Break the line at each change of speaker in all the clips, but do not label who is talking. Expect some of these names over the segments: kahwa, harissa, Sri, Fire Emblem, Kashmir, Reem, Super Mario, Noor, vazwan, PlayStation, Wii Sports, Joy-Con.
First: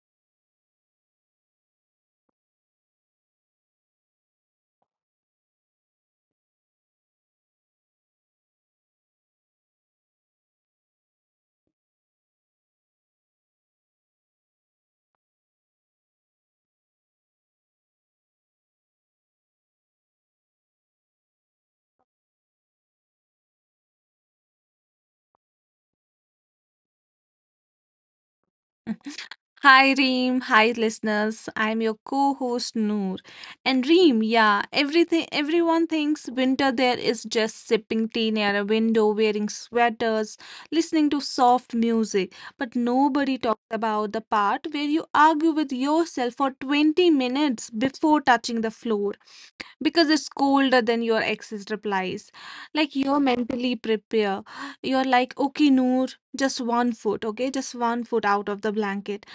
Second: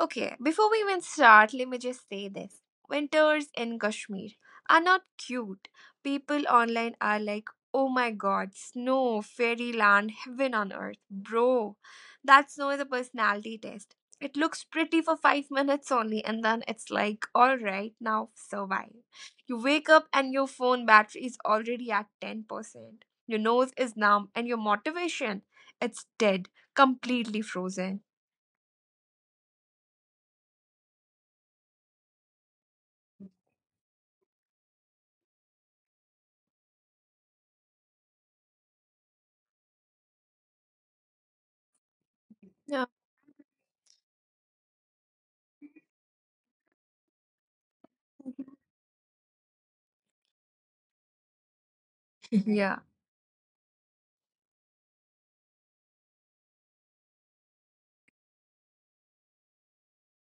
Okay, before we even start, let me just say this. Winters in Kashmir are not cute. People online are like, oh my god, snow, fairyland, heaven on earth. Bro, that snow is a personality test. It looks pretty for 5 minutes only, and then it's like, alright, now survive. You wake up and your phone battery is already at 10%. Your nose is numb, and your motivation, it's dead, completely frozen.
Hi Reem, hi listeners. I'm your co-host Noor. And Reem, yeah, everything everyone thinks winter there is just sipping tea near a window, wearing sweaters, listening to soft music. But nobody talks about the part where you argue with yourself for 20 minutes before touching the floor because it's colder than your ex's
Yeah.
replies. Like you're mentally prepare. You're like, okay, Noor, just one foot, okay, just one foot out of the blanket,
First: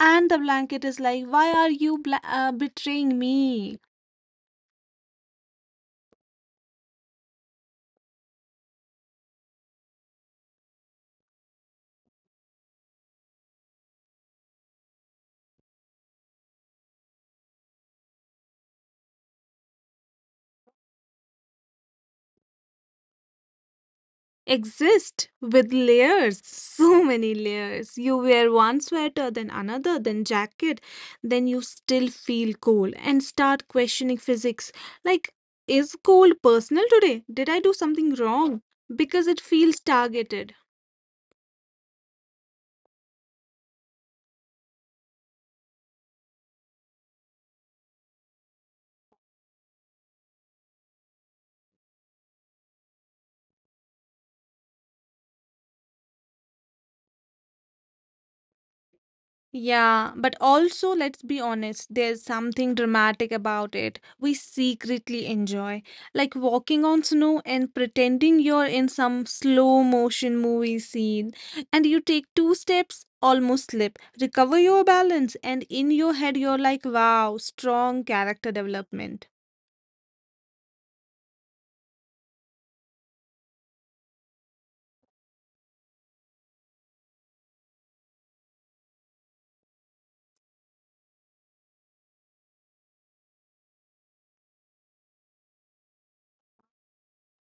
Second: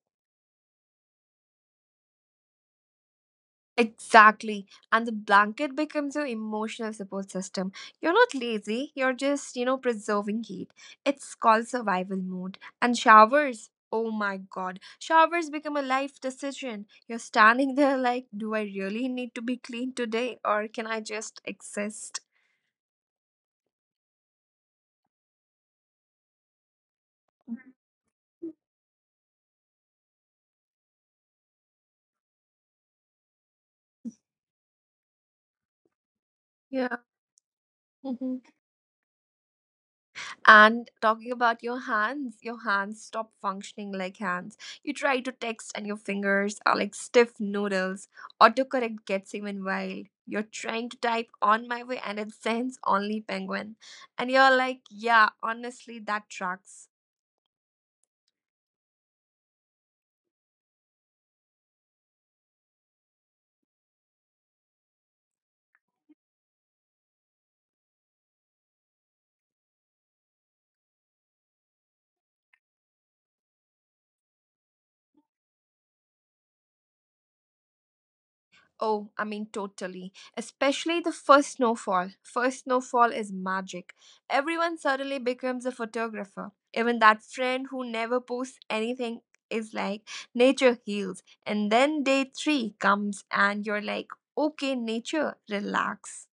and the blanket is like, why are you betraying me?
Exactly. And the blanket becomes your emotional support system. You're not lazy, you're just, preserving heat. It's called survival mode. And showers, oh my god, showers become a life decision. You're standing there like, do I really need to be clean today or can I just exist?
Exist with layers, so many layers. You wear one sweater, then another, then jacket, then you still feel cold and start questioning physics. Like, is cold personal today? Did I do
Yeah.
something wrong? Because it feels targeted.
And talking about your hands stop functioning like hands. You try to text and your fingers are like stiff noodles. Autocorrect gets even wild. You're trying to type on my way and it sends only penguin. And you're like, yeah, honestly, that tracks.
Yeah, but also let's be honest, there's something dramatic about it we secretly enjoy. Like walking on snow and pretending you're in some slow motion movie scene, and you take two steps, almost slip, recover your balance, and in your head, you're like, wow, strong character development.
Oh, I mean, totally. Especially the first snowfall. First snowfall is magic. Everyone suddenly becomes a photographer. Even that friend who never posts anything is like, nature heals. And then day three comes, and you're like, okay, nature, relax.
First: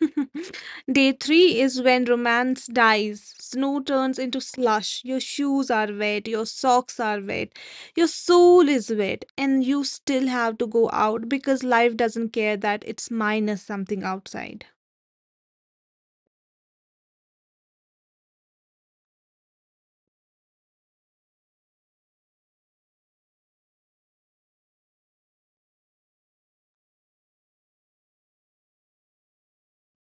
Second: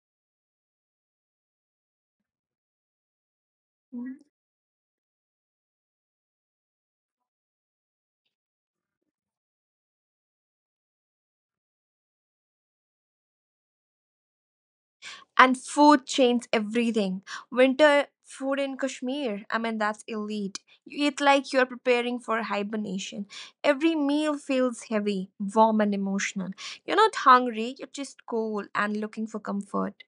Day three is when romance dies. Snow turns into slush. Your shoes are wet. Your socks are wet. Your soul is wet. And you still have to go out because life doesn't care that it's minus something outside.
And food changes everything. Winter food in Kashmir, I mean, that's elite. You eat like you're preparing for hibernation. Every meal feels heavy, warm, and emotional. You're not hungry, you're just cold and looking for comfort.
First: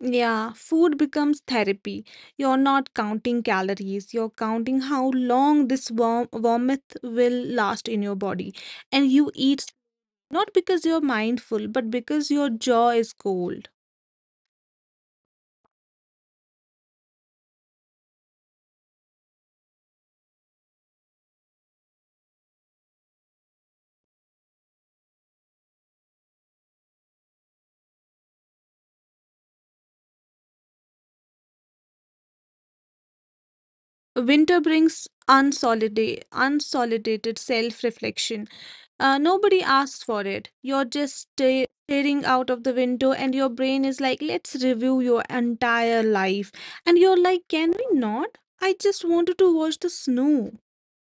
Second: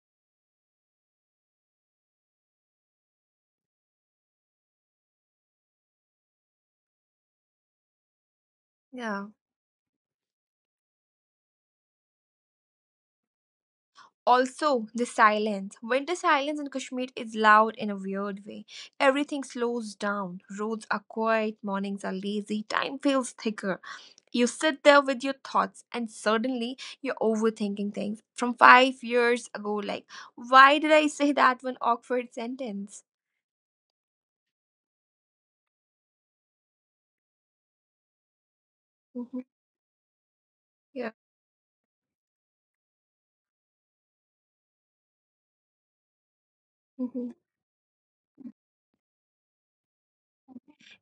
Yeah, food becomes therapy. You're not counting calories, you're counting how long this vomit will last in your body. And
Yeah.
you eat not because you're mindful, but because your jaw is cold.
Also, the silence. Winter silence in Kashmir is loud in a weird way. Everything slows down. Roads are quiet, mornings are lazy, time feels thicker. You sit there with your thoughts, and suddenly you're overthinking things from 5 years ago. Like, why did I say that one awkward sentence?
Winter brings unsolidated self reflection.
Mhm.
Nobody asks for it. You're
Yeah.
just staring out of the window, and your brain is like, let's review your entire life. And you're
hmm
like, can we not? I just wanted to watch the snow.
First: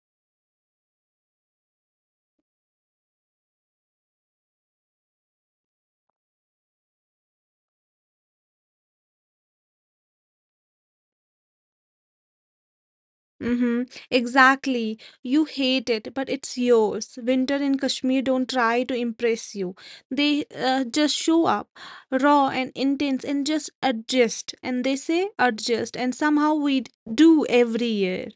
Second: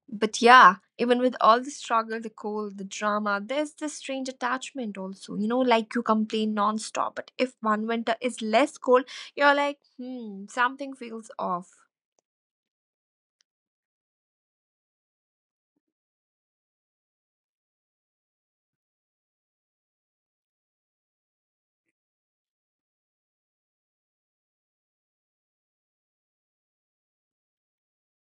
But yeah, even with all the struggle, the cold, the drama, there's this strange attachment also. You know, like you complain nonstop, but if one winter is less cold, you're like, hmm, something feels off.
Mm-hmm. Exactly. You hate it, but it's yours. Winter in Kashmir don't try to impress you. They just show up, raw and intense, and just adjust. And they say adjust, and somehow we do every year.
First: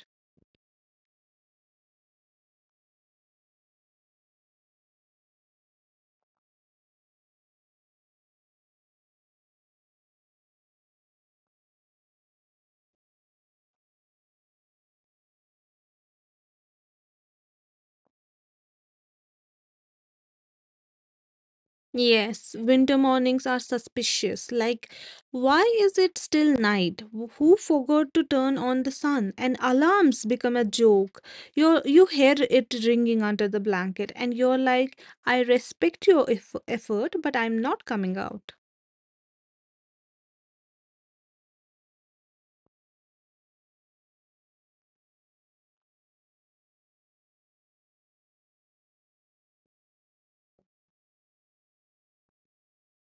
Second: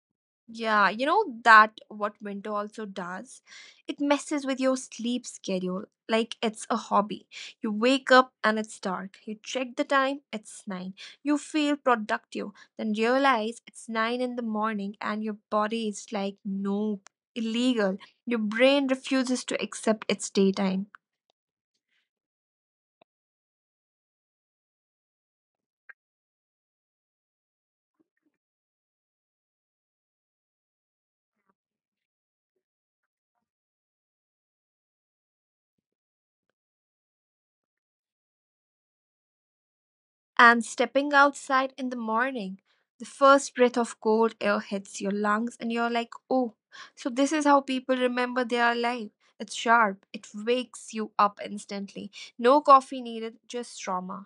Yeah, you know that what winter also does? It messes with your sleep schedule like it's a hobby. You wake up and it's dark. You check the time, it's 9. You feel productive, then realize it's 9 in the morning and your body is like, nope, illegal. Your brain refuses to accept it's daytime.
Yes, winter mornings are suspicious. Like, why is it still night? Who forgot to turn on the sun? And alarms become a joke. You hear it ringing under the blanket, and you're like, I respect your effort, but I'm not coming out.
And stepping outside in the morning, the first breath of cold air hits your lungs, and you're like, oh, so this is how people remember they are alive. It's sharp, it wakes you up instantly. No coffee needed, just trauma.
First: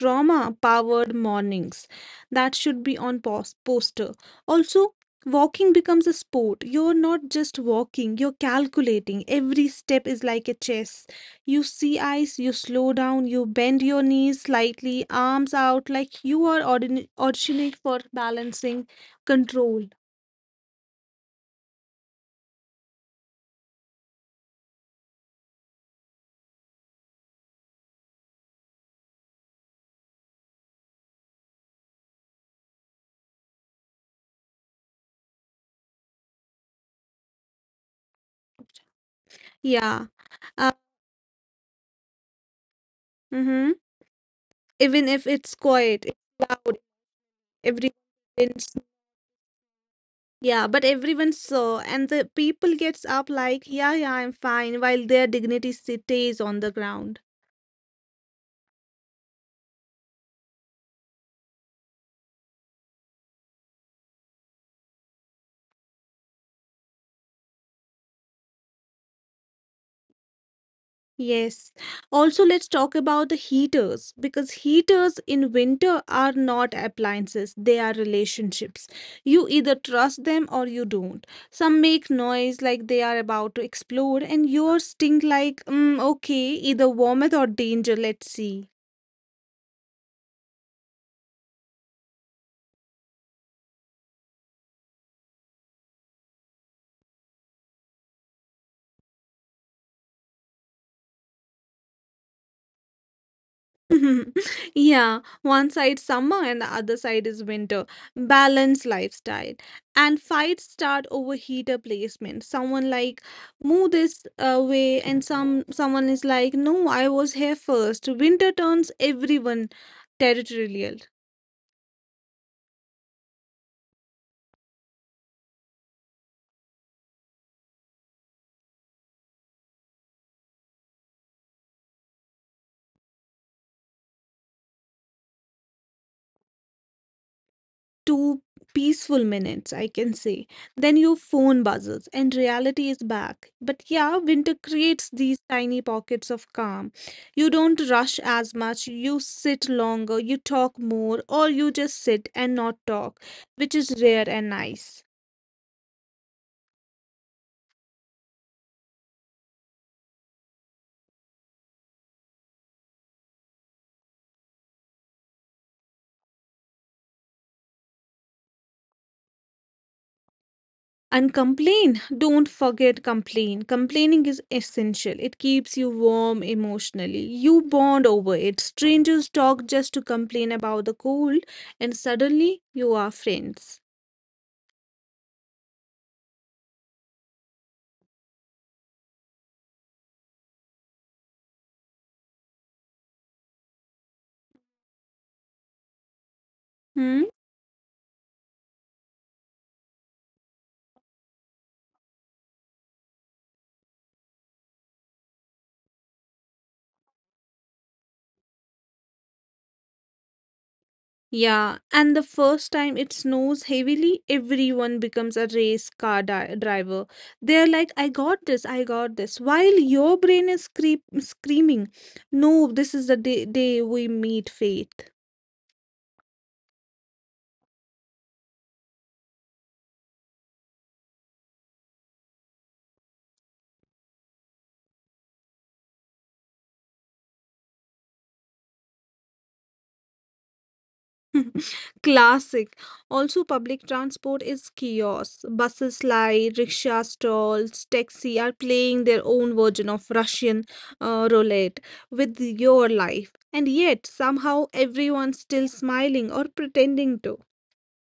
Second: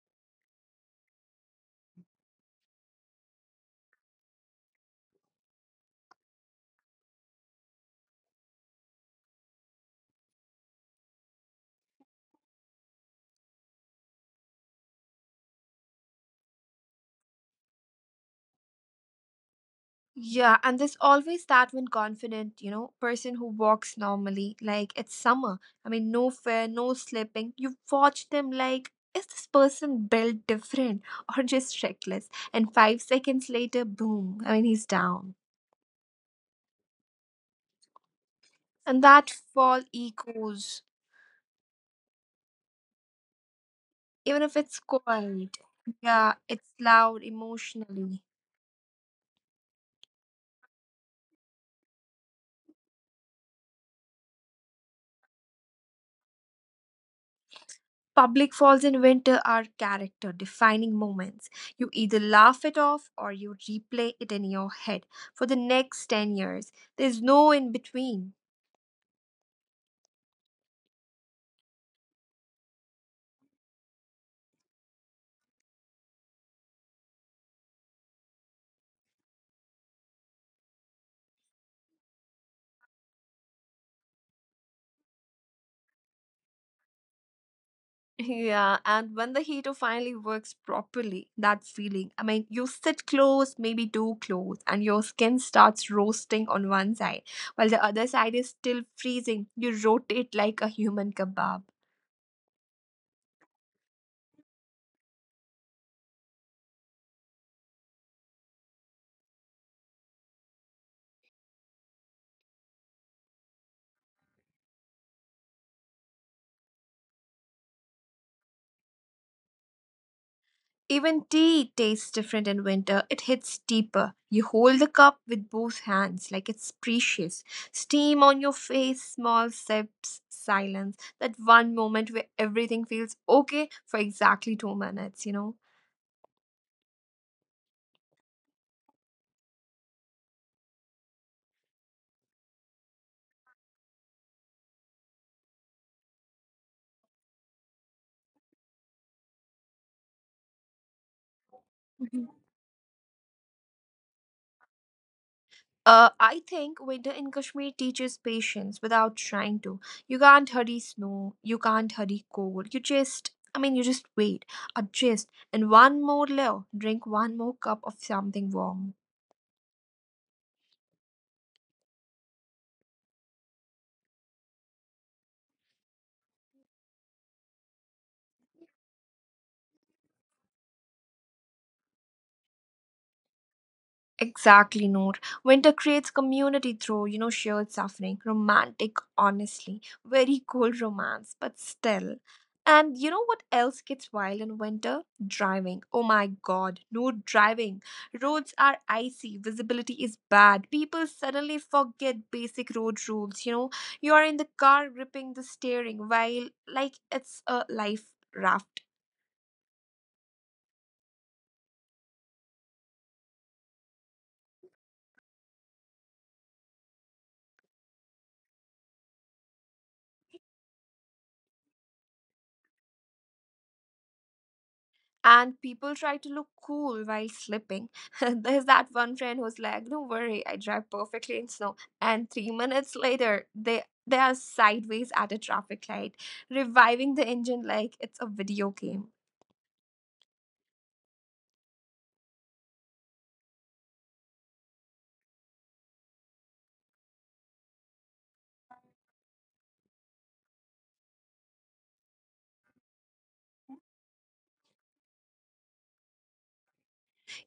Trauma powered mornings. That should be on poster. Also, walking becomes a sport. You're not just walking, you're calculating. Every step is like a chess. You see eyes, you slow down, you bend your knees slightly, arms out, like you are auditioning for balancing control.
Yeah, and there's always that one confident, person who walks normally, like it's summer. I mean, no fear, no slipping. You watch them like, is this person built different or just reckless? And 5 seconds later, boom, I mean, he's down. And that
Yeah.
fall
Uh,
echoes,
mm-hmm.
even if
Even
it's
if it's
quiet.
quiet, it's
Yeah,
loud,
it's loud emotionally.
everyone yeah, but everyone saw, and the people gets up like, yeah, yeah, I'm fine, while their dignity stays on the ground.
Public falls in winter are character defining moments. You either laugh it off or you replay it in your head for the next 10 years. There's no in between.
Yes. Also, let's talk about the heaters because heaters in winter are not appliances, they are relationships. You either trust them or you don't. Some make noise like they are about to explode, and yours stink like, mm, okay, either warmth or danger, let's see.
Yeah, and when the heater finally works properly, that feeling. I mean, you sit close, maybe too close, and your skin starts roasting on one side, while the other side is still freezing. You rotate like a human kebab.
Yeah, one side summer and the other side is winter. Balanced lifestyle. And fights start over heater placement. Someone like move this way, and someone is like no, I was here first. Winter turns everyone territorial.
Even tea tastes different in winter. It hits deeper. You hold the cup with both hands, like it's precious. Steam on your face, small sips, silence. That one moment where everything feels okay for exactly 2 minutes,
Two peaceful minutes, I can say. Then your phone buzzes and reality is back. But yeah, winter creates these tiny pockets of calm. You don't rush as much, you sit longer, you talk more, or you just sit and not talk, which is rare and nice.
I think winter in Kashmir teaches patience without trying to. You can't hurry snow, you can't hurry cold. You just, I mean, you just wait, adjust, and one more layer, drink one more cup of something warm.
And complain. Don't forget complain. Complaining is essential. It keeps you warm emotionally. You bond over it. Strangers talk just to complain about the cold, and suddenly you are friends.
Exactly, Noor. Winter creates community through, shared suffering, romantic, honestly, very cold romance, but still. And you know what else gets wild in winter? Driving. Oh my
Hmm?
god, no driving. Roads are icy, visibility is bad. People suddenly forget basic road rules, You are in the car gripping the steering while like it's a life raft.
Yeah, and the first time it snows heavily, everyone becomes a race car driver. They're like, I got this, I got this. While your brain is screaming, no, this is the day we meet fate.
And people try to look cool while slipping. There's that one friend who's like, "Don't worry, I drive perfectly in snow." And 3 minutes later, they are sideways at a traffic light, reviving the engine like it's a video game.
Classic. Also, public transport is chaos. Buses slide, rickshaw stalls, taxi are playing their own version of Russian roulette with your life. And yet, somehow, everyone's still smiling or pretending to.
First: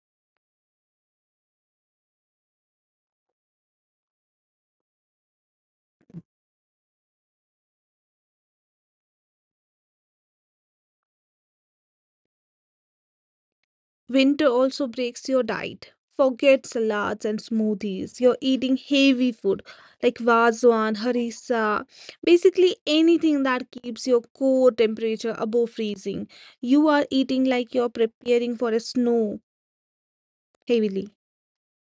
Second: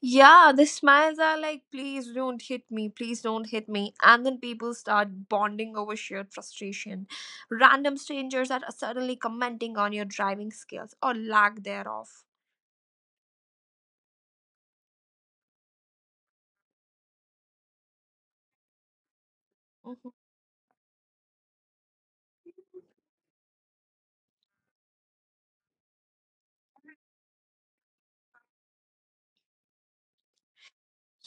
Yeah, the smiles are like, please don't hit me, please don't hit me. And then people start bonding over shared frustration. Random strangers are suddenly commenting on your driving skills or lack thereof.
Winter also breaks your diet. Forget salads and smoothies. You're eating heavy food like
Mhm.
vazwan, harissa, basically anything that keeps your core temperature above freezing. You are eating like you're preparing for a snow heavily.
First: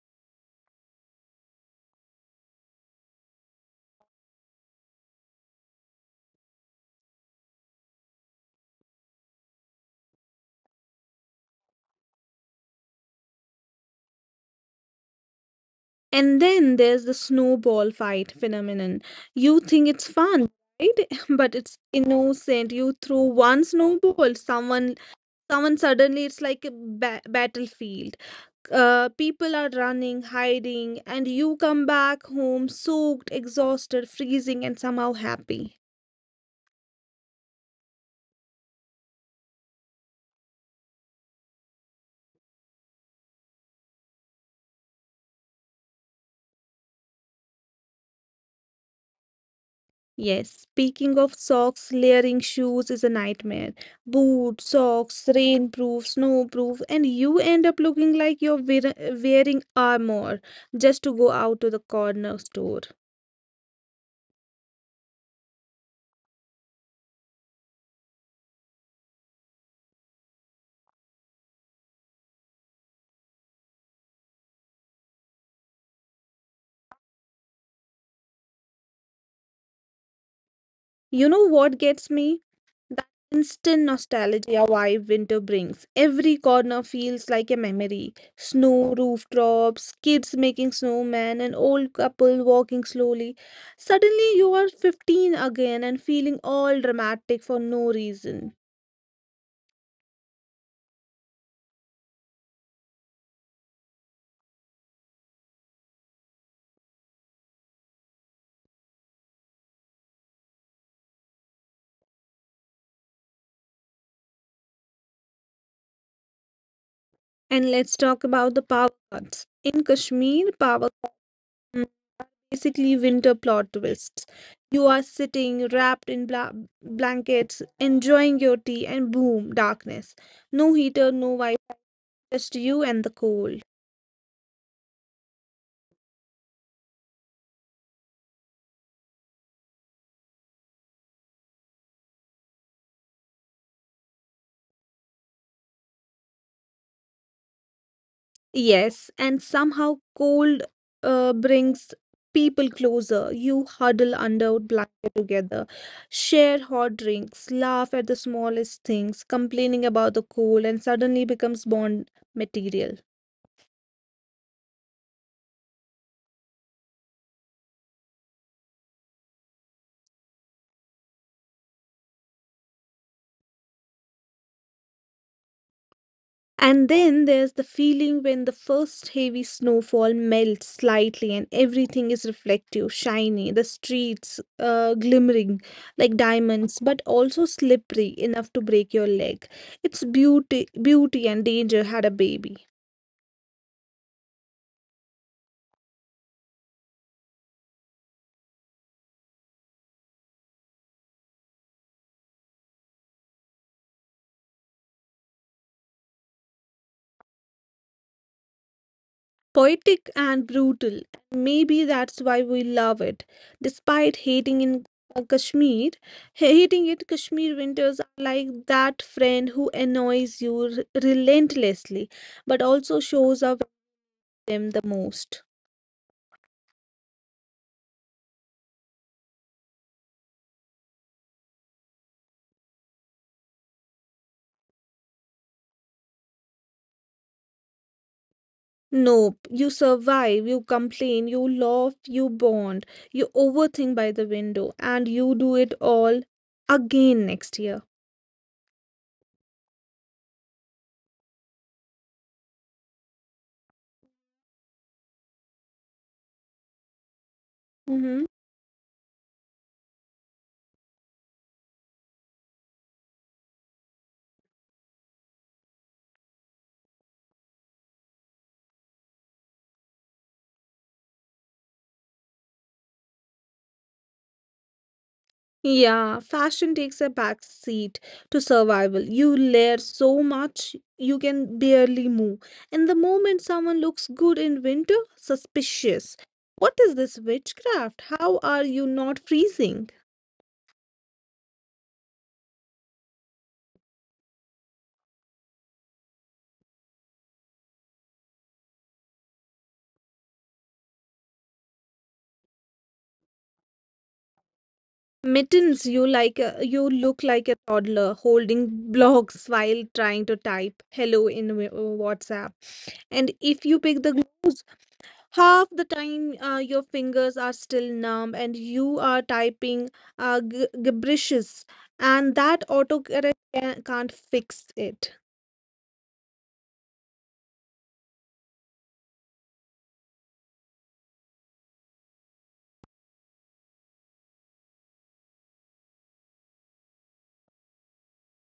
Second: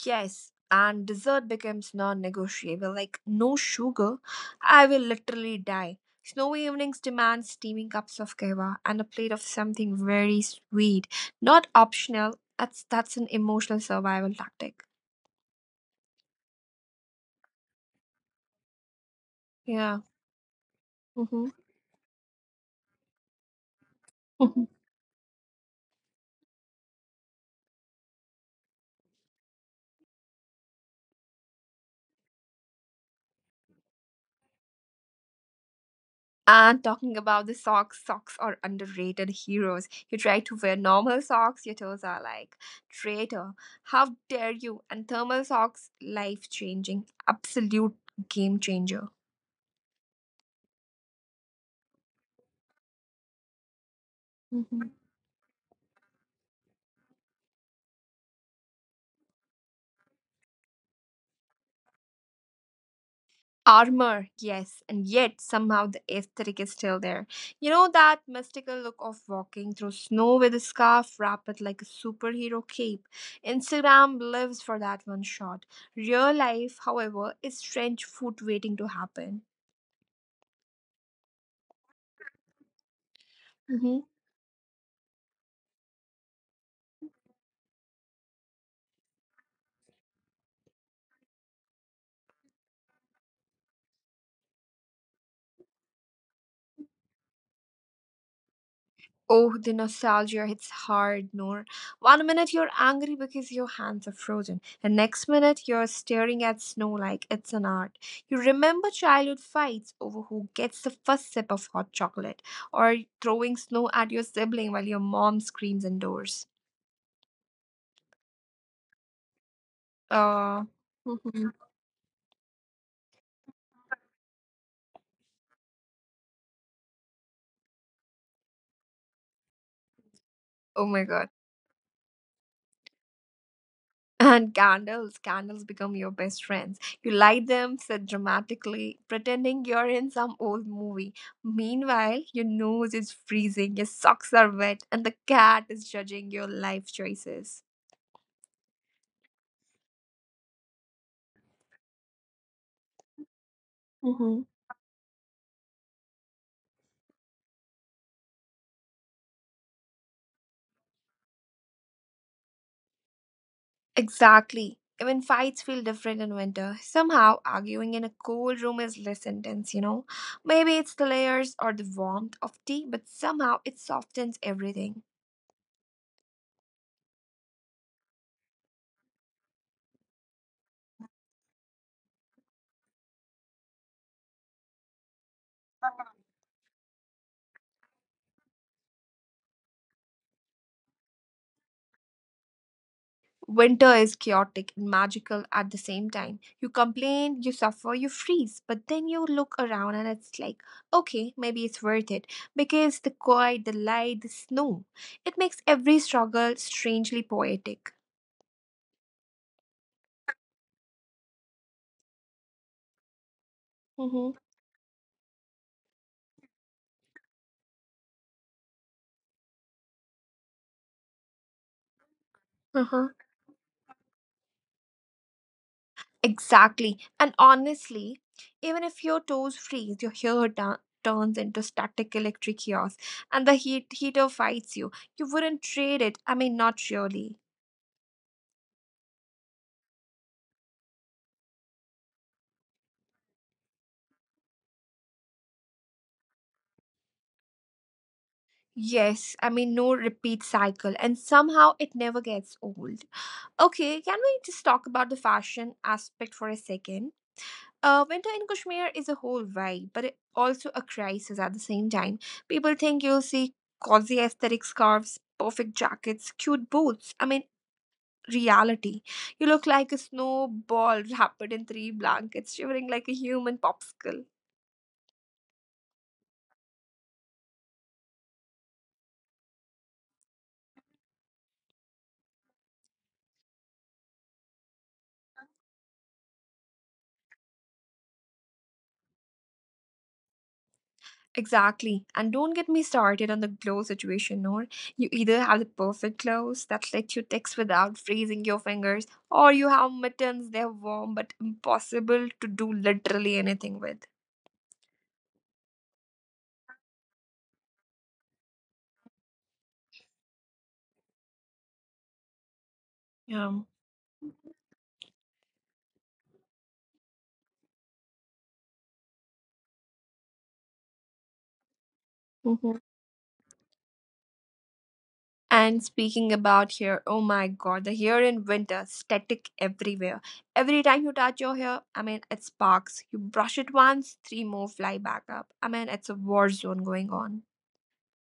Yes, and dessert becomes non negotiable like, no sugar, I will literally die. Snowy evenings demand steaming cups of kawa and a plate of something very sweet. Not optional, that's an emotional survival tactic.
And then there's the snowball fight phenomenon. You think
Yeah.
it's fun, right?
hmm
But it's innocent. You throw one snowball, someone suddenly it's like a battlefield. People are running, hiding, and you come back home soaked, exhausted, freezing, and somehow happy.
And talking about the socks, socks are underrated heroes. You try to wear normal socks, your toes are like, traitor, how dare you? And thermal socks, life changing, absolute game changer.
Yes, speaking of socks, layering shoes is a nightmare. Boots,
Mhm.
socks, rainproof, snowproof, and you end up looking like you're wearing armor just to go out to the corner store.
Armor, yes, and yet somehow the aesthetic is still there. You know that mystical look of walking through snow with a scarf wrapped like a superhero cape. Instagram lives for that one shot. Real life, however, is trench foot waiting to happen.
You know what gets me? That instant
Mhm.
nostalgia vibe winter brings. Every corner feels like a memory. Snow rooftops, kids making snowmen, an old couple walking slowly. Suddenly you are 15 again and feeling all dramatic for no reason.
Oh, the nostalgia hits hard, Noor. 1 minute you're angry because your hands are frozen. The next minute you're staring at snow like it's an art. You remember childhood fights over who gets the first sip of hot chocolate or throwing snow at your sibling while your mom screams indoors.
And let's talk about the power cuts. In Kashmir,
Uh,
power cuts are basically winter plot twists. You are sitting wrapped in blankets, enjoying your tea, and boom, darkness. No
oh my
heater, no
god.
Wi. Just you and the cold.
And candles, candles become your best friends. You light them, sit dramatically, pretending you're in some old movie. Meanwhile, your nose is freezing, your socks are wet, and the cat is judging your life choices.
Yes, and somehow cold brings people closer. You huddle
hmm
under blanket together, share hot drinks, laugh at the smallest things, complaining about the cold, and suddenly becomes bond material.
Exactly. Even fights feel different in winter. Somehow, arguing in a cold room is less intense, Maybe it's the layers or the warmth of tea, but somehow it softens everything.
And then there's the feeling when the first heavy snowfall melts slightly and everything is reflective, shiny, the streets glimmering like diamonds, but also slippery enough to break your leg. It's beauty, beauty and danger had a baby.
Winter is chaotic and magical at the same time. You complain, you suffer, you freeze, but then you look around and it's like, okay, maybe it's worth it because the quiet, the light, the snow, it makes every struggle strangely poetic.
Poetic and brutal. Maybe that's why we love it. Despite
Mm-hmm.
hating in Kashmir, hating it, Kashmir winters are like that friend who annoys you relentlessly, but also
Uh-huh.
shows up with them the most.
Exactly. And honestly, even if your toes freeze, your hair turns into static electric chaos and the heater fights you. You wouldn't trade it. I mean, not really.
Nope, you survive, you complain, you laugh, you bond, you overthink by the window, and you do it all again next year.
Yes, I mean, no repeat cycle, and somehow it never gets old. Okay, can we just talk about the fashion aspect for a second?
Mhm.
Winter in Kashmir is a whole vibe, but it also a crisis at the same time. People think you'll see cozy aesthetic scarves, perfect jackets, cute boots. I mean, reality. You look like a snowball wrapped in 3 blankets, shivering like a human popsicle.
Yeah, fashion takes a back seat to survival. You layer so much you can barely move. And the moment someone looks good in winter, suspicious. What is this witchcraft? How are you not freezing?
Exactly. And don't get me started on the glow situation, Noor. You either have the perfect glows that let you text without freezing your fingers, or you have mittens, they're warm but impossible to do literally anything with.
Mittens, you like a, you look like a toddler holding blocks while trying to type hello in WhatsApp. And if
Yeah.
you pick the gloves half the time, your fingers are still numb and you are typing gibberishes, and that
Mhm.
autocorrect can't fix it.
And speaking about hair, oh my god, the hair in winter, static everywhere. Every time you touch your hair, I mean, it sparks. You brush it once, three more fly back up. I mean, it's a war zone going on.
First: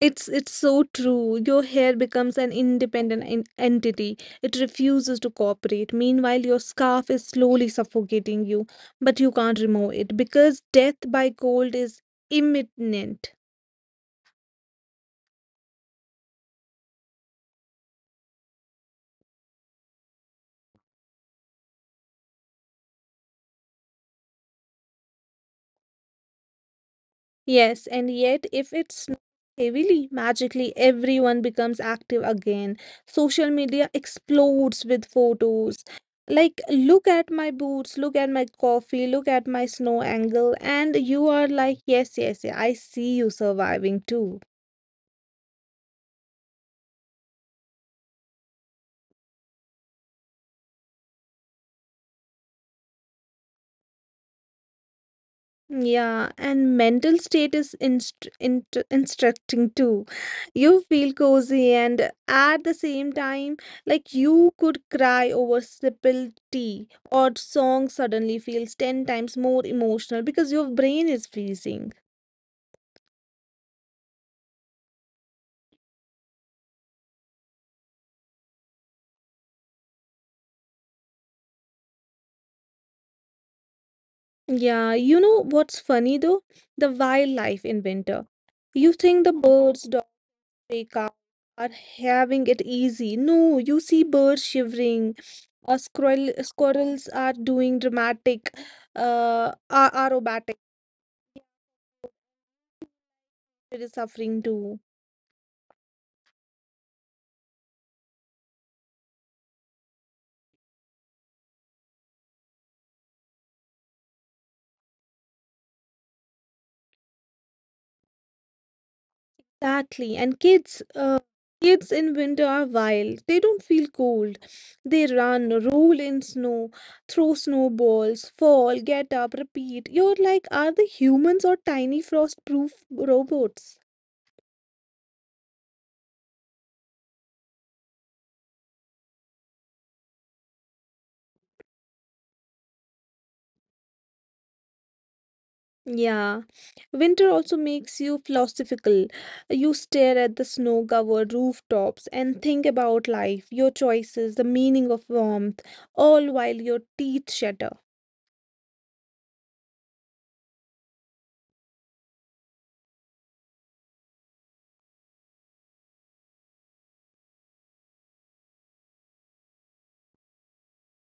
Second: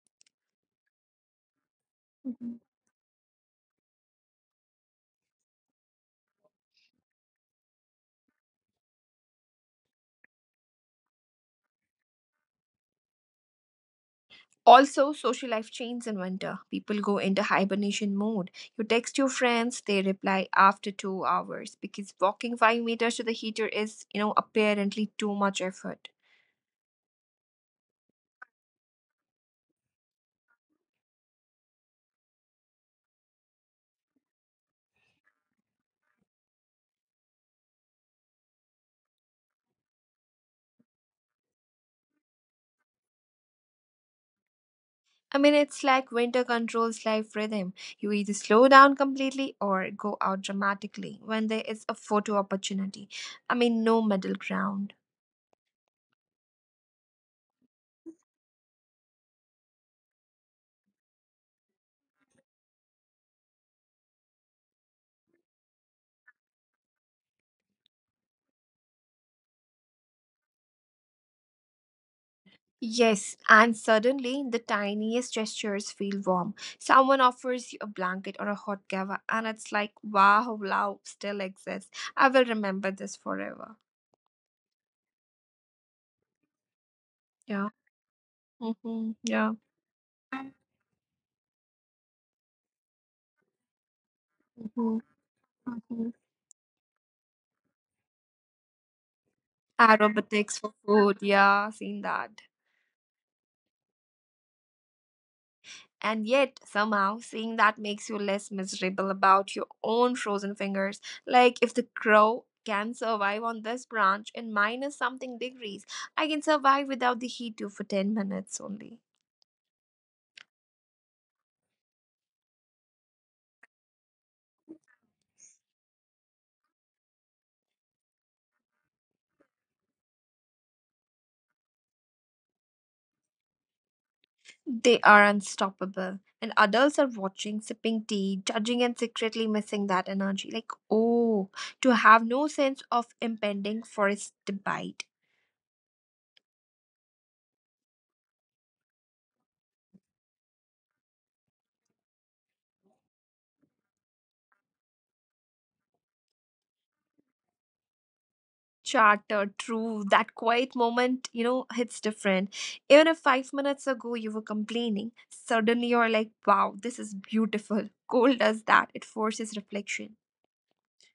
It's so true. Your hair becomes an
Mhm.
independent entity. It refuses to cooperate. Meanwhile, your scarf is slowly suffocating you, but you can't remove it because death by cold is imminent.
Also, social life changes in winter. People go into hibernation mode. You text your friends, they reply after 2 hours because walking 5 meters to the heater is, apparently too much effort.
Yes, and yet if it snows heavily, magically everyone becomes active again. Social media explodes with photos. Like, look at my boots, look at my coffee, look at my snow angle, and you are like, yes, yes, yeah, I see you surviving too.
I mean, it's like winter controls life rhythm. You either slow down completely or go out dramatically when there is a photo opportunity. I mean, no middle ground.
Yeah, and mental state is instructing too. You feel cozy and at the same time, like you could cry over simple tea or song suddenly feels 10 times more emotional because your brain is freezing.
Yes, and suddenly the tiniest gestures feel warm. Someone offers you a blanket or a hot cover, and it's like, wow, love still exists. I will remember this forever.
Yeah, you know what's funny though? The wildlife
Yeah.
in winter. You
Mm-hmm.
think the
Yeah.
birds, dogs, cows are having it easy. No, you see birds
Mm-hmm.
shivering. Squirrels are doing dramatic, uh, aerobatic.
Aromatics for food. Yeah, seen that.
It is suffering too.
And yet, somehow, seeing that makes you less miserable about your own frozen fingers. Like, if the crow can survive on this branch in minus something degrees, I can survive without the heat too for 10 minutes only.
Exactly. And kids, kids in winter are wild. They don't feel cold. They run, roll in snow, throw snowballs, fall, get up, repeat. You're like, are they humans or tiny frost-proof robots?
They are unstoppable. And adults are watching, sipping tea, judging, and secretly missing that energy. Like, oh, to have no sense of impending forest bite.
Yeah, winter also makes you philosophical. You stare at the snow-covered rooftops and think about life, your choices, the meaning of warmth, all while your teeth shatter.
Charter, true. That quiet moment, hits different. Even if 5 minutes ago you were complaining, suddenly you're like, wow, this is beautiful. Cold does that, it forces reflection.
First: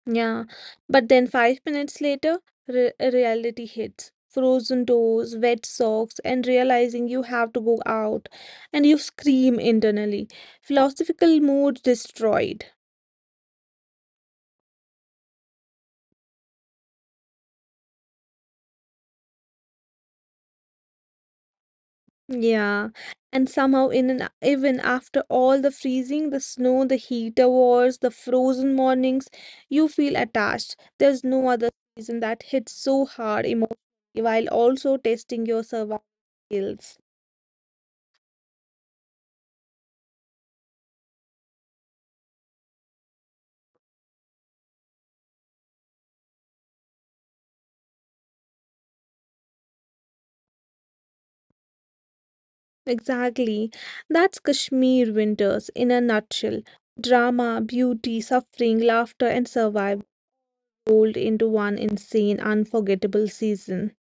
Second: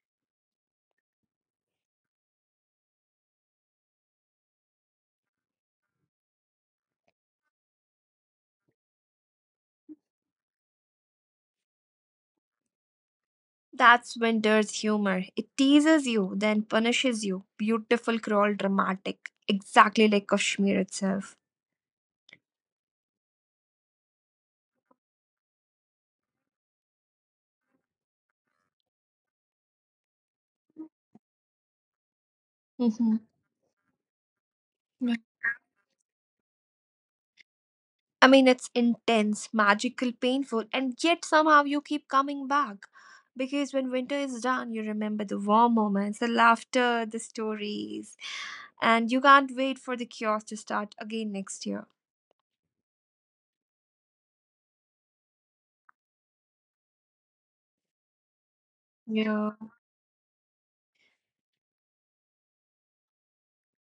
Yeah, but then five minutes later, re reality hits. Frozen toes, wet socks, and realizing you have to go out, and you scream internally. Philosophical mood destroyed.
That's Winter's humor. It teases you, then punishes you. Beautiful, cruel, dramatic. Exactly like Kashmir itself.
Yeah, and somehow in an even after all the freezing, the snow, the heater wars, the frozen mornings, you feel attached. There's no other season that hits so
Mhm.
hard emotionally while also
Right.
testing your survival skills.
I mean, it's intense, magical, painful, and yet somehow you keep coming back. Because when winter is done, you remember the warm moments, the laughter, the stories, and you can't wait for the chaos to start again next year.
Exactly. That's Kashmir winters in a nutshell. Drama, beauty, suffering, laughter, and
Yeah.
survival rolled into one insane, unforgettable season.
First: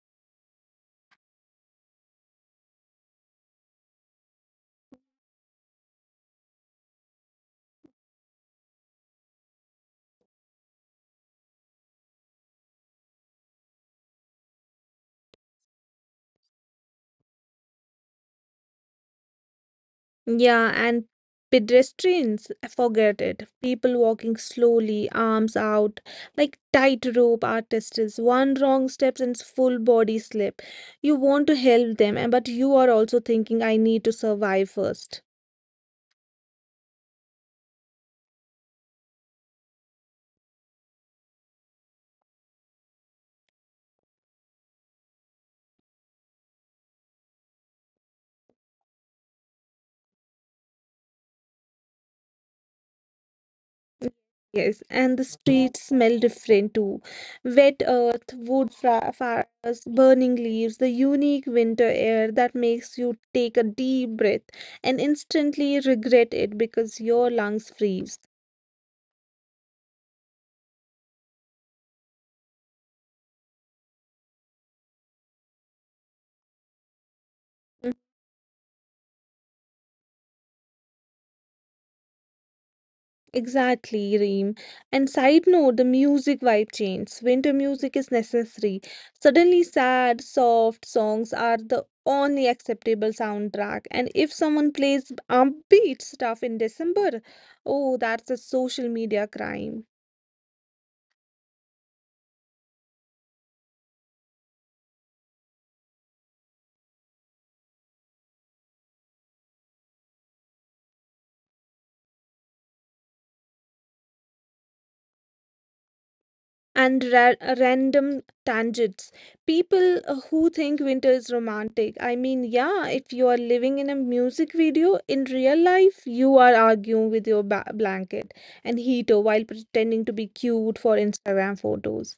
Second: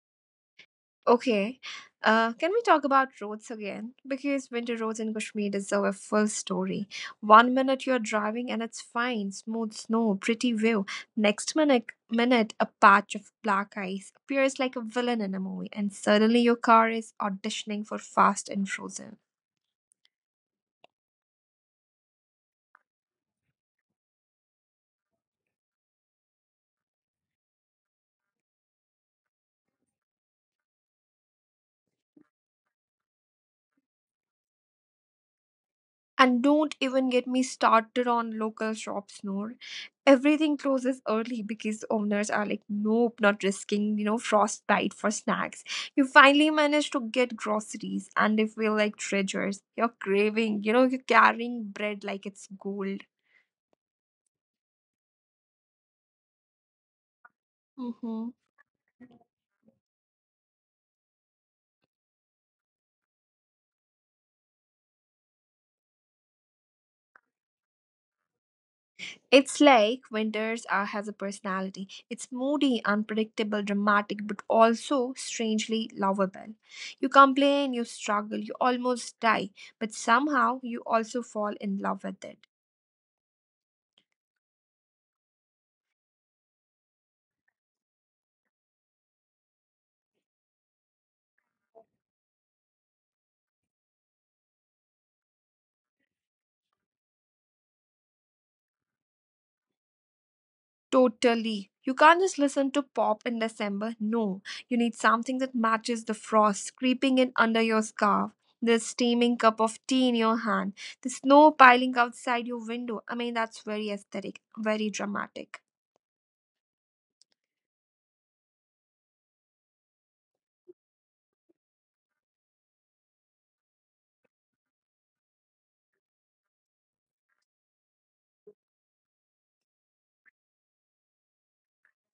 Okay. Can we talk about roads again? Because winter roads in Kashmir deserve a full story. One minute you're driving and it's fine, smooth snow, pretty view. Next minute a patch of black ice appears like a villain in a movie, and suddenly your car is auditioning for Fast and Frozen.
Yeah, and pedestrians, forget it. People walking slowly, arms out, like tightrope artists. One wrong steps and full body slip. You want to help them, but you are also thinking, I need to survive first.
And don't even get me started on local shops, Noor. Everything closes early because owners are like, nope, not risking, frostbite for snacks. You finally manage to get groceries and they feel like treasures. You're craving, you're carrying bread like it's gold.
Yes, and the streets smell different too. Wet
Mm-hmm.
earth, wood fires, burning leaves, the unique winter air that makes you take a deep breath and instantly regret it because your lungs freeze.
It's like Winters has a personality. It's moody, unpredictable, dramatic, but also strangely lovable. You complain, you struggle, you almost die, but somehow you also fall in love with it.
Exactly, Reem. And side note, the music vibe changes. Winter music is necessary. Suddenly, sad, soft songs are the only acceptable soundtrack. And if someone plays upbeat stuff in December, oh, that's a social media crime.
Totally. You can't just listen to pop in December. No, you need something that matches the frost creeping in under your scarf, the steaming cup of tea in your hand, the snow piling outside your window. I mean, that's very aesthetic, very dramatic.
And random tangents. People who think winter is romantic. I mean, yeah, if you are living in a music video, in real life, you are arguing with your blanket and heater while pretending to be cute for Instagram photos.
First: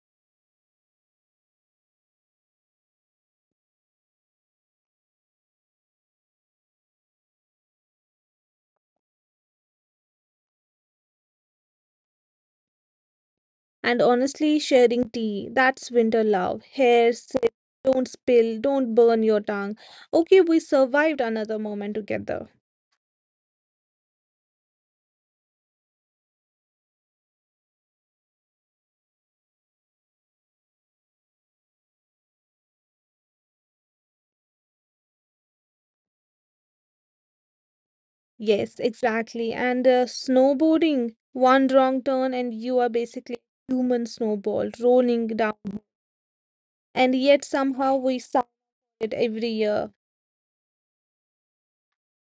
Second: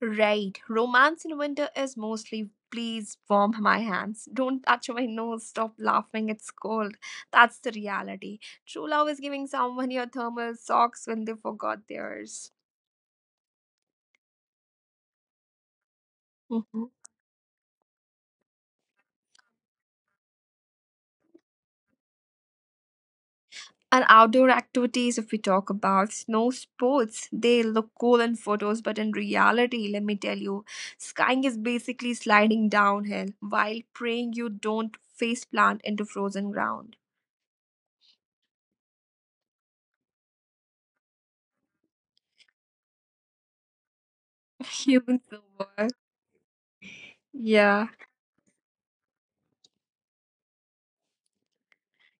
Right. Romance in winter is mostly please warm my hands. Don't touch my nose. Stop laughing. It's cold. That's the reality. True love is giving someone your thermal socks when they forgot theirs.
And honestly, sharing tea, that's winter love.
Mhm.
Hair, sip, don't spill, don't burn your tongue. Okay, we survived another moment together.
And outdoor activities, if we talk about snow sports, they look cool in photos, but in reality, let me tell you, skiing is basically sliding downhill while praying you don't face plant into frozen ground.
Yes, exactly. And snowboarding, one wrong turn, and you are basically a human snowball
Humans
rolling
the
down.
worst.
And yet
Yeah.
somehow we survive it every year.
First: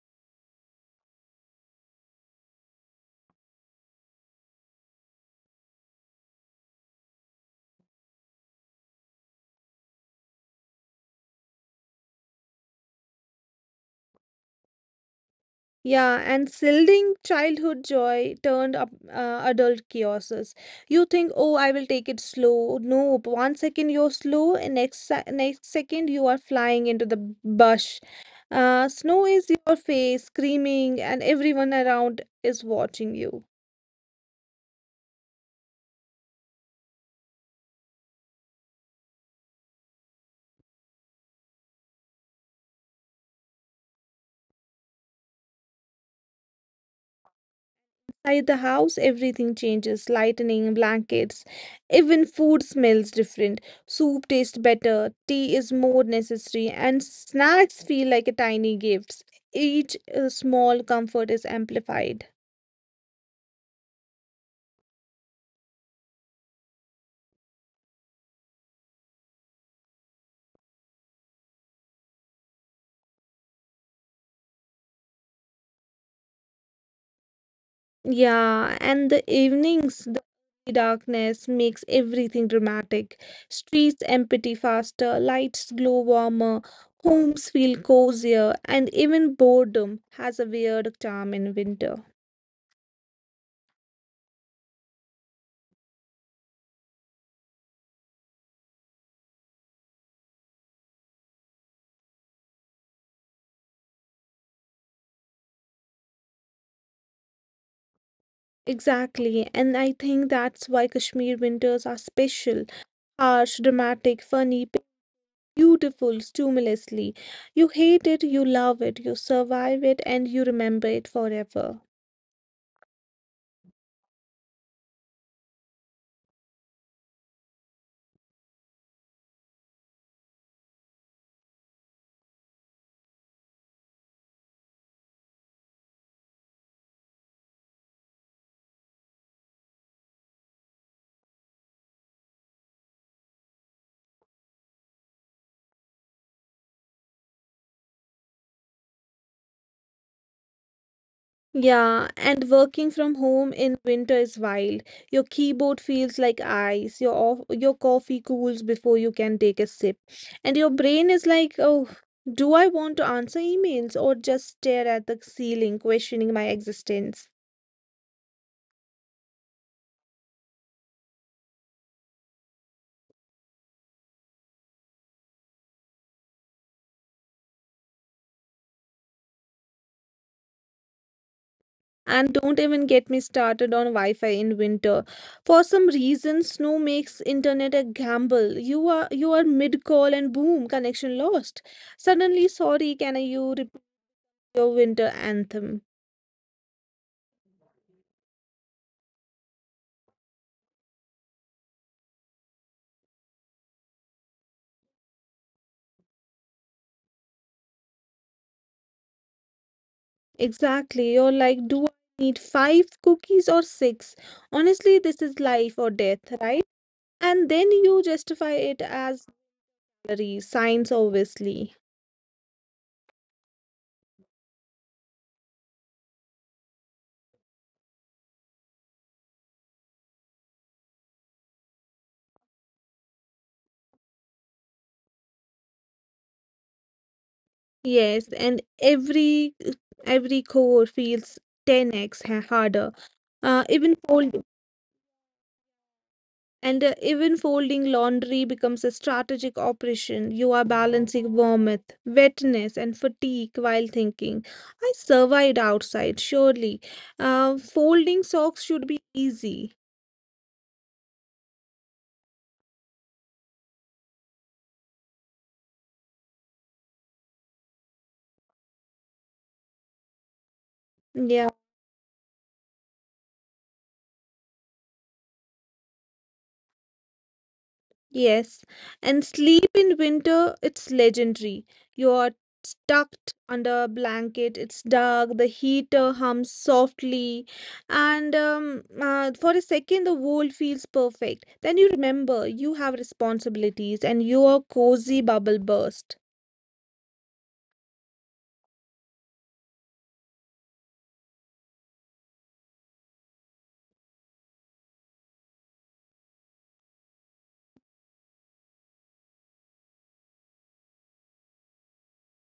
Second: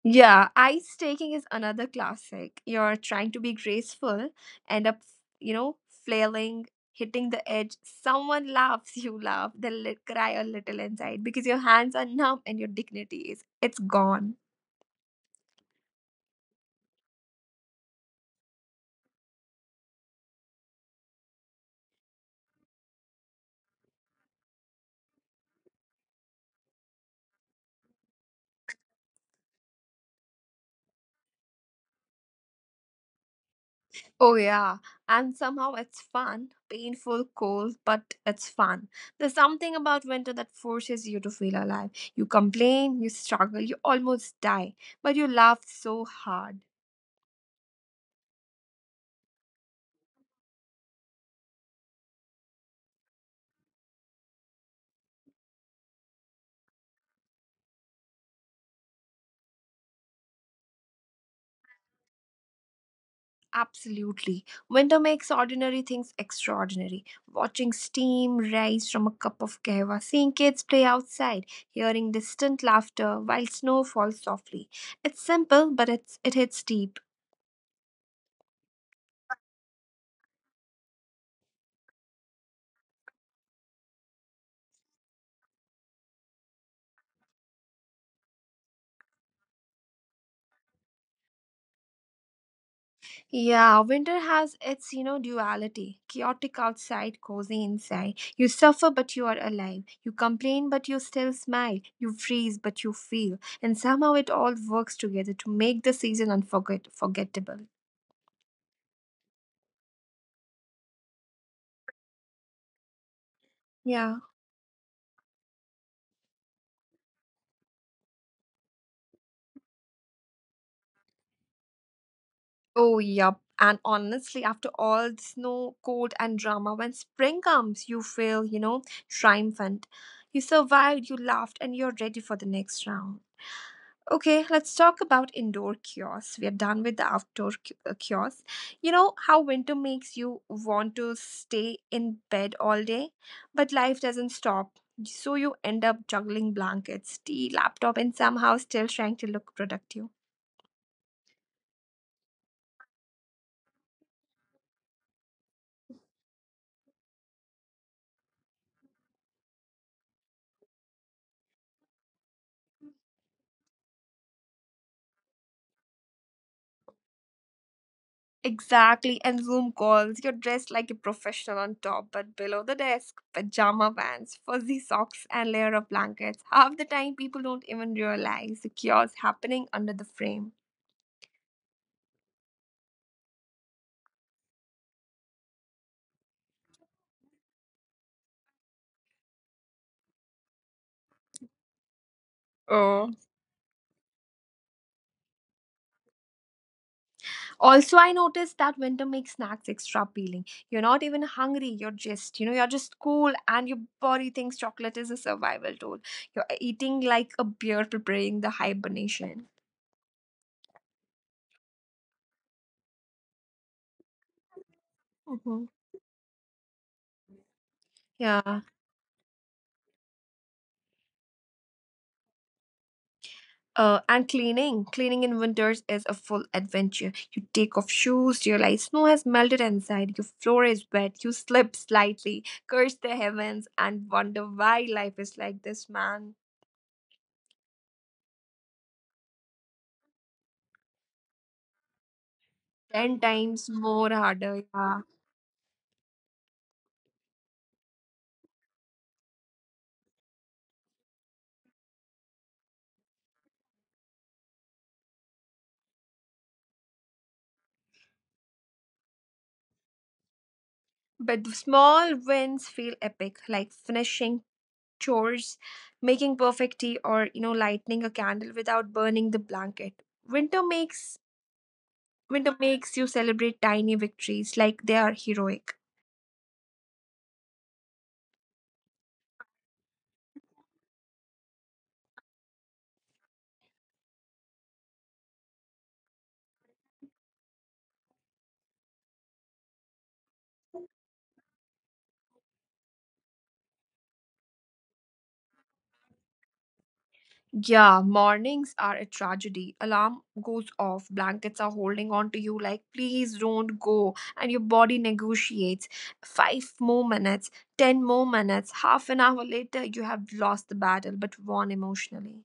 Yeah, ice taking is another classic. You're trying to be graceful, end up, you know, flailing, hitting the edge. Someone laughs, you laugh, they will cry a little inside because your hands are numb and your dignity is it's gone.
Yeah, and silding childhood joy turned up adult chaoses. You think, oh, I will take it slow. No, but one second you're slow, and next second you are flying into the bush. Snow is your face, screaming, and everyone around is watching you.
Oh yeah, and somehow it's fun, painful, cold, but it's fun. There's something about winter that forces you to feel alive. You complain, you struggle, you almost die, but you laugh so hard.
Inside the house, everything changes lightening, blankets, even food smells different. Soup tastes better, tea is more necessary, and snacks feel like a tiny gifts. Each small comfort is amplified.
Absolutely. Winter makes ordinary things extraordinary. Watching steam rise from a cup of kahwa, seeing kids play outside, hearing distant laughter while snow falls softly. It's simple, but it hits deep.
Yeah, and the evenings, the darkness makes everything dramatic. Streets empty faster, lights glow warmer, homes feel cozier, and even boredom has a weird charm in winter.
Yeah, winter has its duality. Chaotic outside, cozy inside. You suffer but you are alive. You complain but you still smile. You freeze but you feel. And somehow it all works together to make the season unforgettable.
Exactly, and I think that's why Kashmir winters are special, harsh, dramatic,
Yeah.
funny, beautiful, stimulously. You hate it, you love it, you survive it, and you remember it forever.
Oh, yup. And honestly, after all the snow, cold, and drama, when spring comes, you feel triumphant. You survived, you laughed, and you're ready for the next round. Okay, let's talk about indoor kiosks. We are done with the outdoor kiosks. You know how winter makes you want to stay in bed all day, but life doesn't stop. So you end up juggling blankets, tea, laptop, and somehow still trying to look productive.
Yeah, and working from home in winter is wild. Your keyboard feels like ice, your coffee cools before you can take a sip, and your brain is like, oh, do I want to answer emails or just stare at the ceiling, questioning my existence?
Exactly, and Zoom calls. You're dressed like a professional on top, but below the desk, pajama pants, fuzzy socks, and layer of blankets. Half the time, people don't even realize the chaos happening under the frame.
And don't even get me started on Wi Fi in winter. For some reason, snow makes internet a gamble. You are mid call and boom, connection lost. Suddenly, sorry, can I
Oh.
you repeat your winter anthem?
Also, I noticed that winter makes snacks extra appealing. You're not even hungry. You're just you're just cool and your body thinks chocolate is a survival tool. You're eating like a bear preparing the hibernation.
Exactly. You're like, do I need five cookies or six? Honestly, this is
Mhm.
life or death, right? And then you justify
Yeah.
it as salary, science, obviously.
And cleaning. Cleaning in winters is a full adventure. You take off shoes, realize snow has melted inside, your floor is wet, you slip slightly, curse the heavens, and wonder why life is like this, man.
Yes, and every core feels 10x harder.
Ten
Uh,
times
even
more
fold
harder. Yeah.
Even folding laundry becomes a strategic operation. You are balancing warmth, wetness, and fatigue while thinking, I survived outside, surely. Folding socks should be easy.
But the small wins feel epic, like finishing chores, making perfect tea, or lighting a candle without burning the blanket. Winter makes
Yeah.
winter makes you celebrate tiny victories like they are heroic.
Yes, and sleep in winter, it's legendary. You're tucked under a blanket, it's dark, the heater hums softly, and for a second, the world feels perfect. Then you remember you have responsibilities, and your cozy bubble bursts.
Yeah, mornings are a tragedy. Alarm goes off, blankets are holding on to you like, please don't go. And your body negotiates. 5 more minutes, 10 more minutes, half an hour later, you have lost the battle but won emotionally.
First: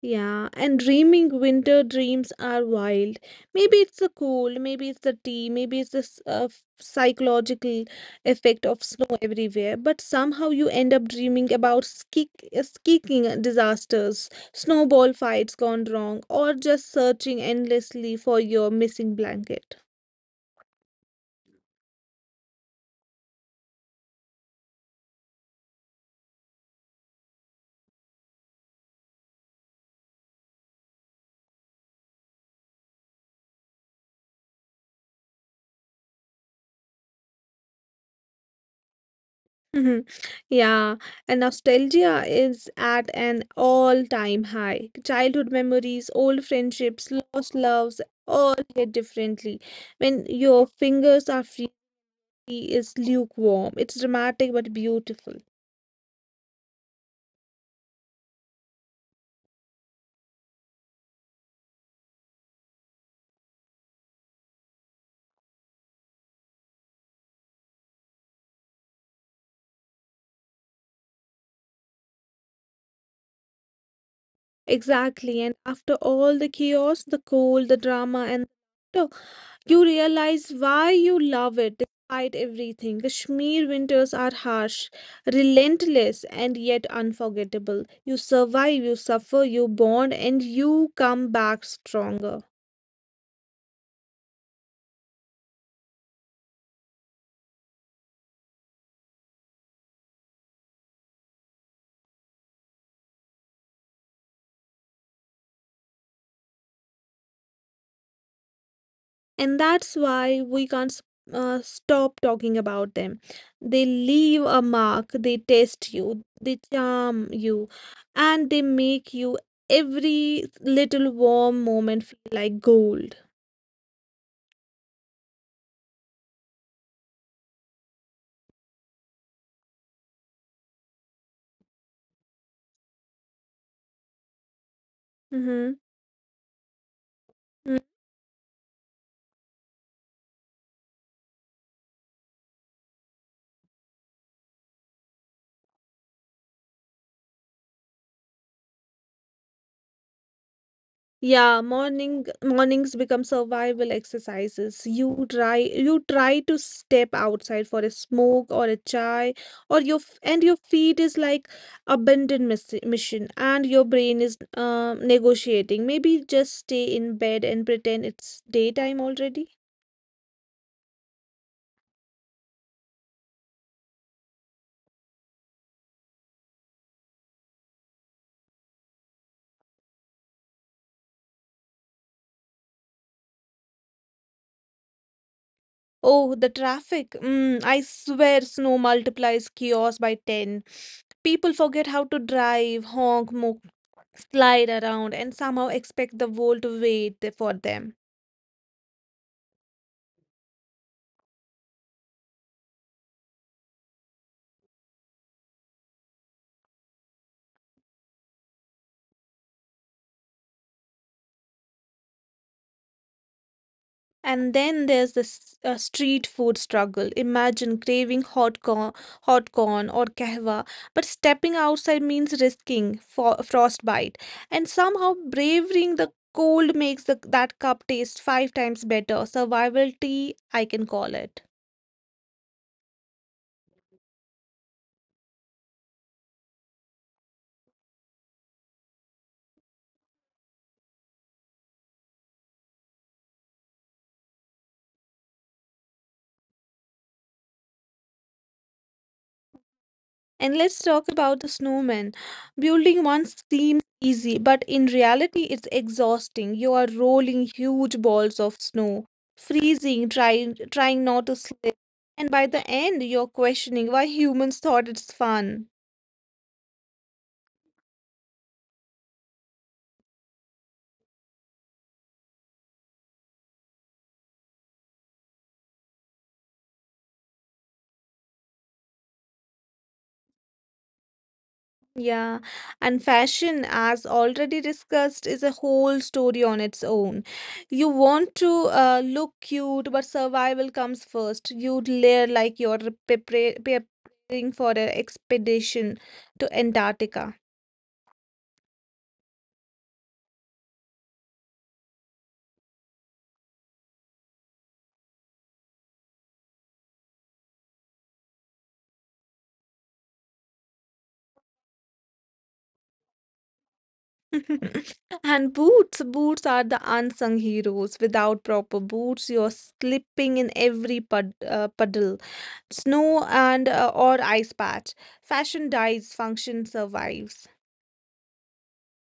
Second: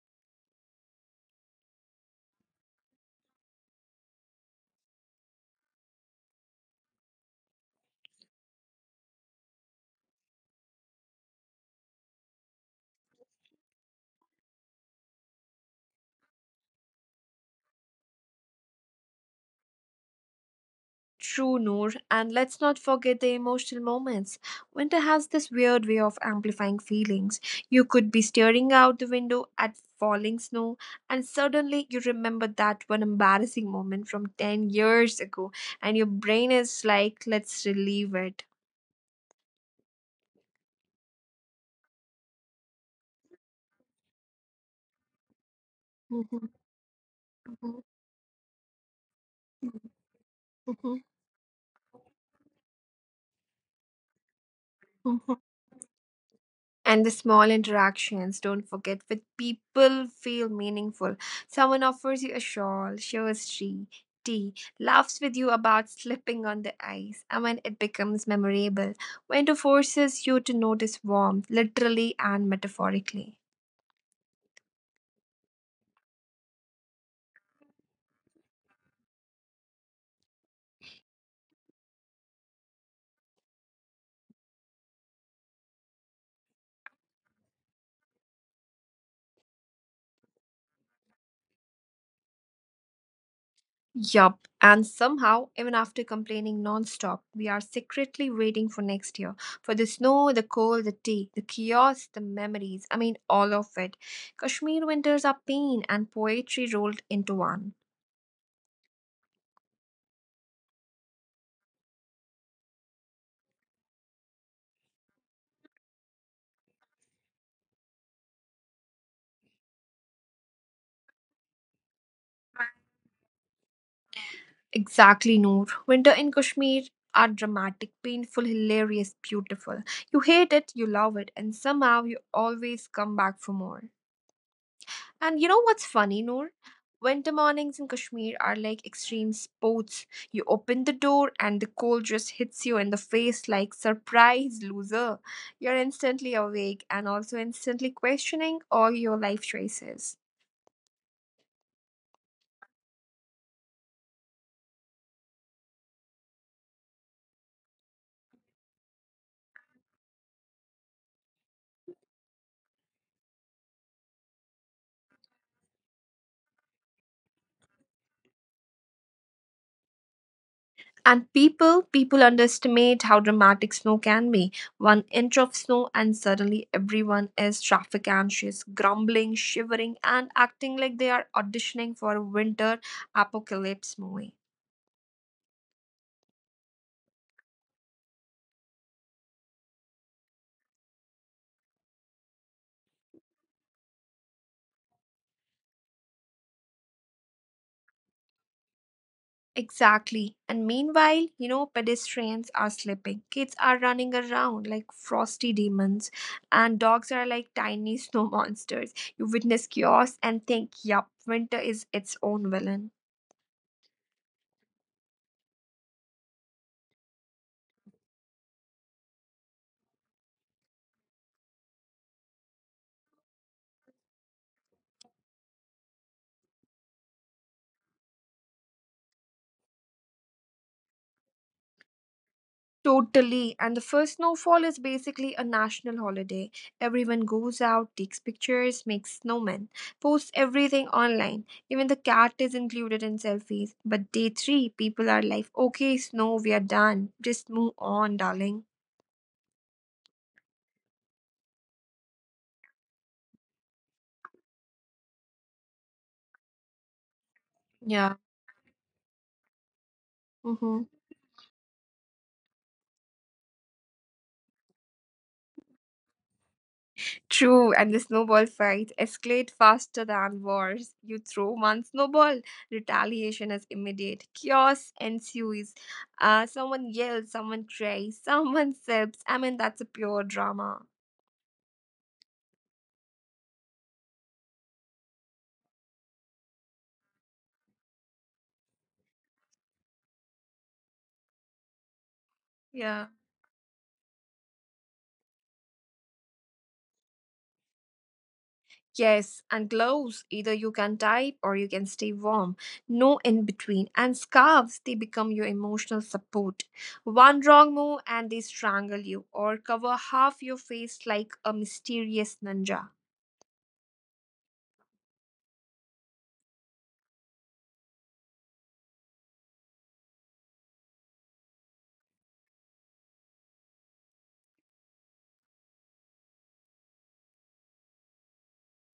Yeah, and dreaming winter dreams are wild. Maybe it's the cold, maybe it's the tea, maybe it's the psychological effect of snow everywhere. But somehow you end up dreaming about skiing disasters, snowball fights gone wrong, or just searching endlessly for your missing blanket.
True, Noor, and let's not forget the emotional moments. Winter has this weird way of amplifying feelings. You could be staring out the window at falling snow, and suddenly you remember that one embarrassing moment from 10 years ago, and your brain is like, let's relieve it.
Mhm. Yeah, and nostalgia is at an all-time high. Childhood memories, old friendships, lost loves, all hit differently. When your fingers are free, it's lukewarm. It's dramatic but beautiful.
And the small interactions, don't forget, with people feel meaningful. Someone offers you a shawl, shares tea, laughs with you about slipping on the ice, and when it becomes memorable. Winter forces you to notice warmth, literally and metaphorically.
Exactly. And after all the chaos, the cold, the drama, and the laughter, you realize why you love it despite everything. Kashmir winters are harsh, relentless, and yet unforgettable. You survive, you suffer, you bond, and you come back stronger.
Yup, and somehow, even after complaining non-stop, we are secretly waiting for next year. For the snow, the cold, the tea, the chaos, the memories. I mean, all of it. Kashmir winters are pain and poetry rolled into one.
And that's why we can't stop talking about them. They leave a mark, they test you, they charm you, and they make you every little warm moment feel like gold.
Exactly, Noor. Winter in Kashmir are dramatic, painful, hilarious, beautiful. You hate it, you love it, and somehow you always come back for more. And you know
Mhm.
what's funny, Noor? Winter
Mm.
mornings in Kashmir are like extreme sports. You open the door and the cold just hits you in the face like surprise loser. You're instantly awake and also instantly questioning all your life choices.
Yeah, mornings become survival exercises. You try to step outside for a smoke or a chai, and your feet is like abandoned miss mission, and your brain is negotiating. Maybe just stay in bed and pretend it's daytime already.
And people underestimate how dramatic snow can be. 1 inch of snow and suddenly everyone is traffic anxious, grumbling, shivering, and acting like they are auditioning for a winter apocalypse movie.
Oh, the traffic! Mm, I swear, snow multiplies chaos by ten. People forget how to drive, honk, slide around and somehow expect the world to wait for them.
Exactly. And meanwhile, pedestrians are slipping. Kids are running around like frosty demons, and dogs are like tiny snow monsters. You witness chaos and think, yup, winter is its own villain.
And then there's this street food struggle. Imagine craving hot corn or kahwa, but stepping outside means risking frostbite. And somehow braving the cold makes the, that cup taste five times better. Survival tea, I can call it.
Totally. And the first snowfall is basically a national holiday. Everyone goes out, takes pictures, makes snowmen, posts everything online. Even the cat is included in selfies. But day three, people are like, okay, snow, we are done. Just move on, darling.
And let's talk about the snowman. Building one seems easy, but in reality, it's exhausting. You are rolling huge
Yeah.
balls of snow, freezing,
Mm-hmm.
trying not to slip. And by the end, you're questioning why humans thought it's fun.
True, and the snowball fights escalate faster than wars. You throw one snowball, retaliation is immediate. Chaos ensues. Someone yells, someone cries, someone sips. I mean, that's a pure drama.
Yeah, and fashion, as already discussed, is a whole story on its own. You want to look cute, but survival comes first. You layer like you're
Yeah.
preparing for an expedition to Antarctica.
Yes, and gloves. Either you can type or you can stay warm. No in between. And scarves, they become your emotional support. One wrong move and they strangle you or cover half your face like a mysterious ninja.
And boots, boots are the unsung heroes. Without proper boots, you're slipping in every puddle, snow and or ice patch. Fashion dies, function survives.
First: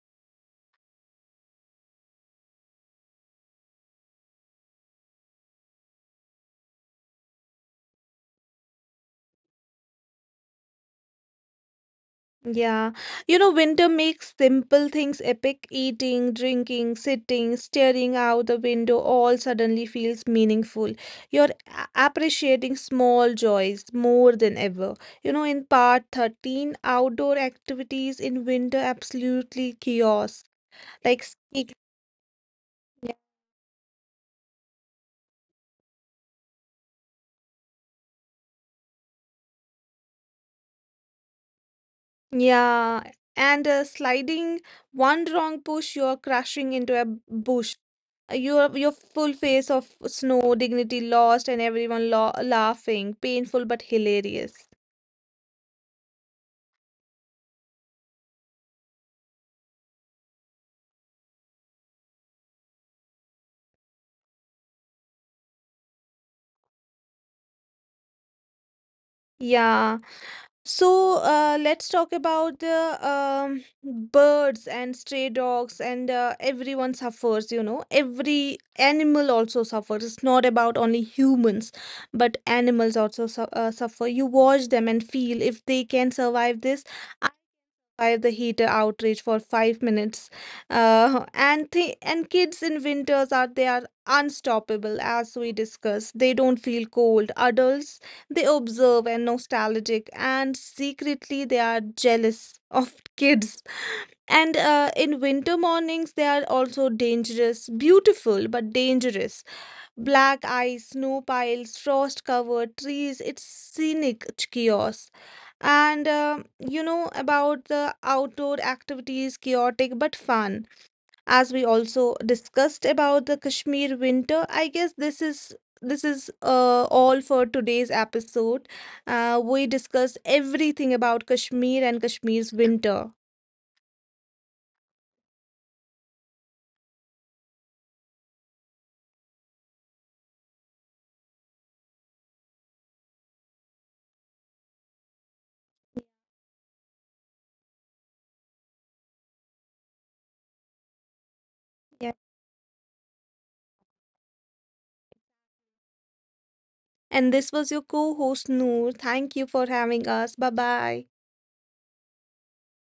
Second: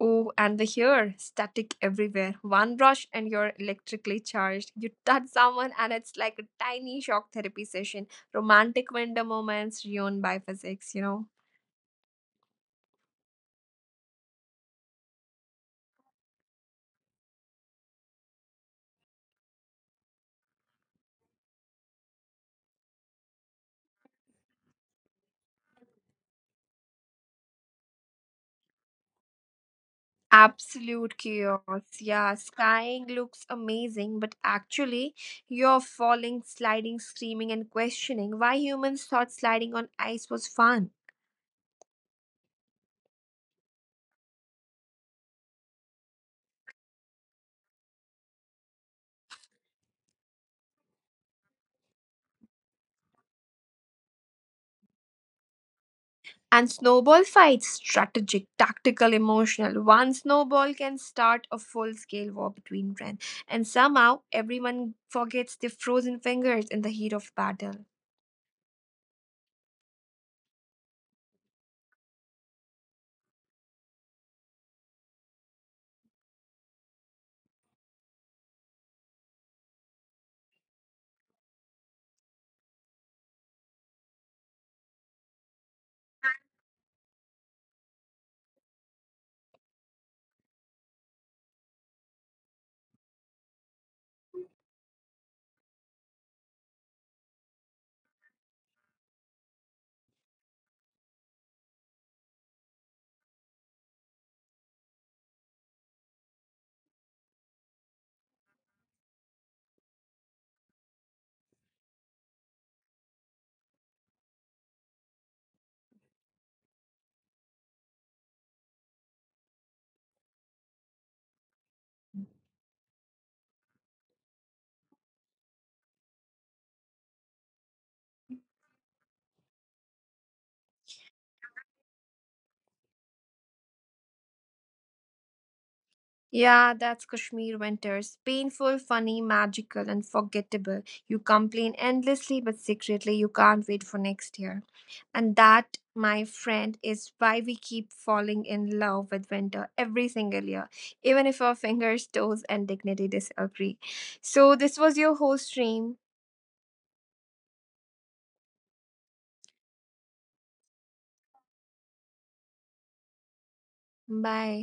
Oh, and the hair, static everywhere. One brush and you're electrically charged. You touch someone and it's like a tiny shock therapy session. Romantic winter moments ruined by physics.
Yeah, you know, winter makes simple things epic. Eating, drinking, sitting, staring out the window all suddenly feels meaningful. You're appreciating small joys more than ever. You know, in part 13, outdoor activities in winter absolutely chaos.
Absolute
Like skiing.
chaos. Yeah, skying looks amazing, but actually, you're falling, sliding, screaming, and questioning why humans thought sliding on ice was fun.
Yeah, and sliding one wrong push, you're crashing into a bush. Your full face of snow, dignity lost, and everyone lo laughing. Painful but hilarious.
And snowball fights, strategic, tactical, emotional. One snowball can start a full scale war between friends. And somehow everyone forgets their frozen fingers in the heat of battle.
Yeah. So let's talk about the birds and stray dogs, and everyone suffers, you know. Every animal also suffers. It's not about only humans, but animals also suffer. You watch them and feel if they can survive this by the heater outage for 5 minutes. And kids in winters are they are unstoppable as we discussed. They don't feel cold. Adults they observe and nostalgic, and secretly they are jealous of kids. And in winter mornings they are also dangerous, beautiful but dangerous. Black ice, snow piles, frost covered trees. It's scenic chaos and you know about the outdoor activities, chaotic but fun. As we also discussed about the Kashmir winter, I guess this is all for today's episode. We discussed everything about Kashmir and Kashmir's winter.
Yeah, that's Kashmir winters. Painful, funny, magical, and forgettable. You complain endlessly, but secretly you can't wait for next year. And that, my friend, is why we keep falling in love with winter every single year, even if our fingers, toes, and dignity
Yeah.
disagree. So, this was your host, stream.
And this was your co-host Noor. Thank you for having us. Bye bye.
Bye.